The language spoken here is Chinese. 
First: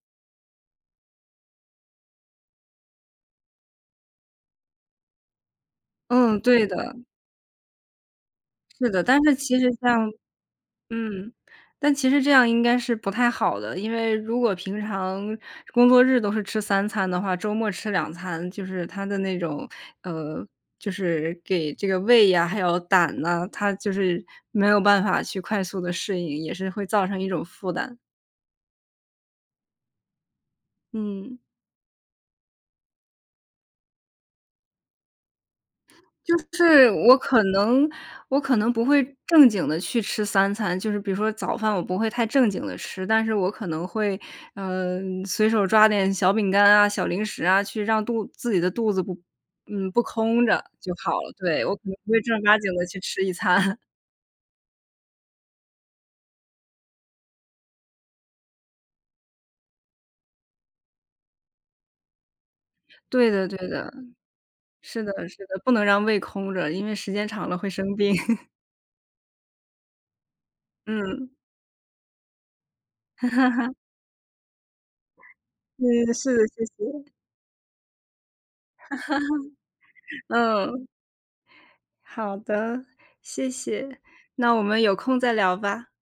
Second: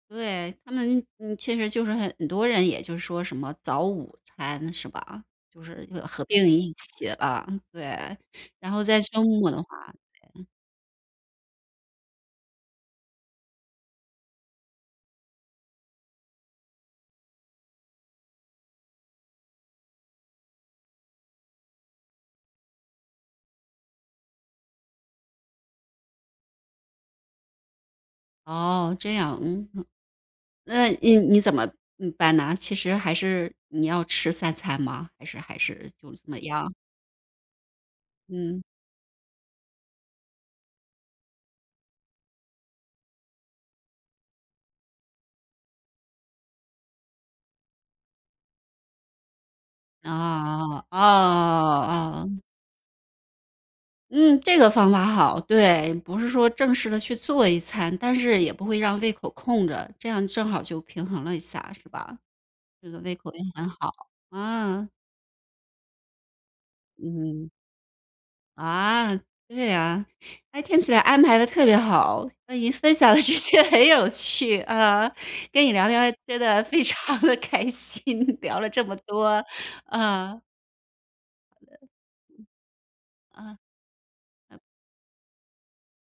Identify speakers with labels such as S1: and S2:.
S1: 对，他们，嗯，其实就是很多人也就说什么，早午餐是吧？就是合
S2: 嗯，
S1: 并
S2: 对
S1: 一
S2: 的。
S1: 起，嗯，对。然后
S2: 是
S1: 在
S2: 的，但
S1: 周
S2: 是
S1: 末的
S2: 其
S1: 话
S2: 实像
S1: 嗯。
S2: 嗯，但其实这样应该是不太好的，因为如果平常，工作日都是吃3餐的话，周末吃2餐就是它的那种，呃，就是给这个胃呀，还有胆呐，它就是，没有办法去快速地适应，也是会造成一种负担。
S1: 哦，这样，嗯？那呃，
S2: 嗯。
S1: 你怎么呃办呢？其实还是你要吃3餐吗？还是还是就怎
S2: 就
S1: 么样？
S2: 是我可能我可
S1: 嗯。
S2: 能不会正经地去吃3餐。就是比如说早饭我不会太正经地吃，但是我可能会，呃，随手抓点小饼干啊，小零食啊，去让肚子自己的肚子，嗯，不空着
S1: 啊
S2: 就
S1: 啊，
S2: 好了，对。我可能不会
S1: 啊！
S2: 正
S1: 哦。
S2: 儿八经地去吃一餐。
S1: 嗯！这个方法好，对。不是说正式地去做一餐，但是也不会让胃口空着，这样正好就平衡了一下，是吧？这个胃
S2: 对
S1: 口也
S2: 的对
S1: 很
S2: 的，
S1: 好。嗯。
S2: 是的是的，不能让胃空着，因为时间长
S1: 嗯。
S2: 了会生病。
S1: 啊，对啊，诶，听起来安
S2: 嗯。
S1: 排得特别好！那您分享的这些 很有趣，呃，跟你聊
S2: 嗯，
S1: 天，
S2: 是
S1: 真
S2: 的，
S1: 的
S2: 谢
S1: 非
S2: 谢。
S1: 常地开心，聊了这么多，嗯。
S2: 嗯。好的，谢
S1: 呃。
S2: 谢，那我们有空再聊吧。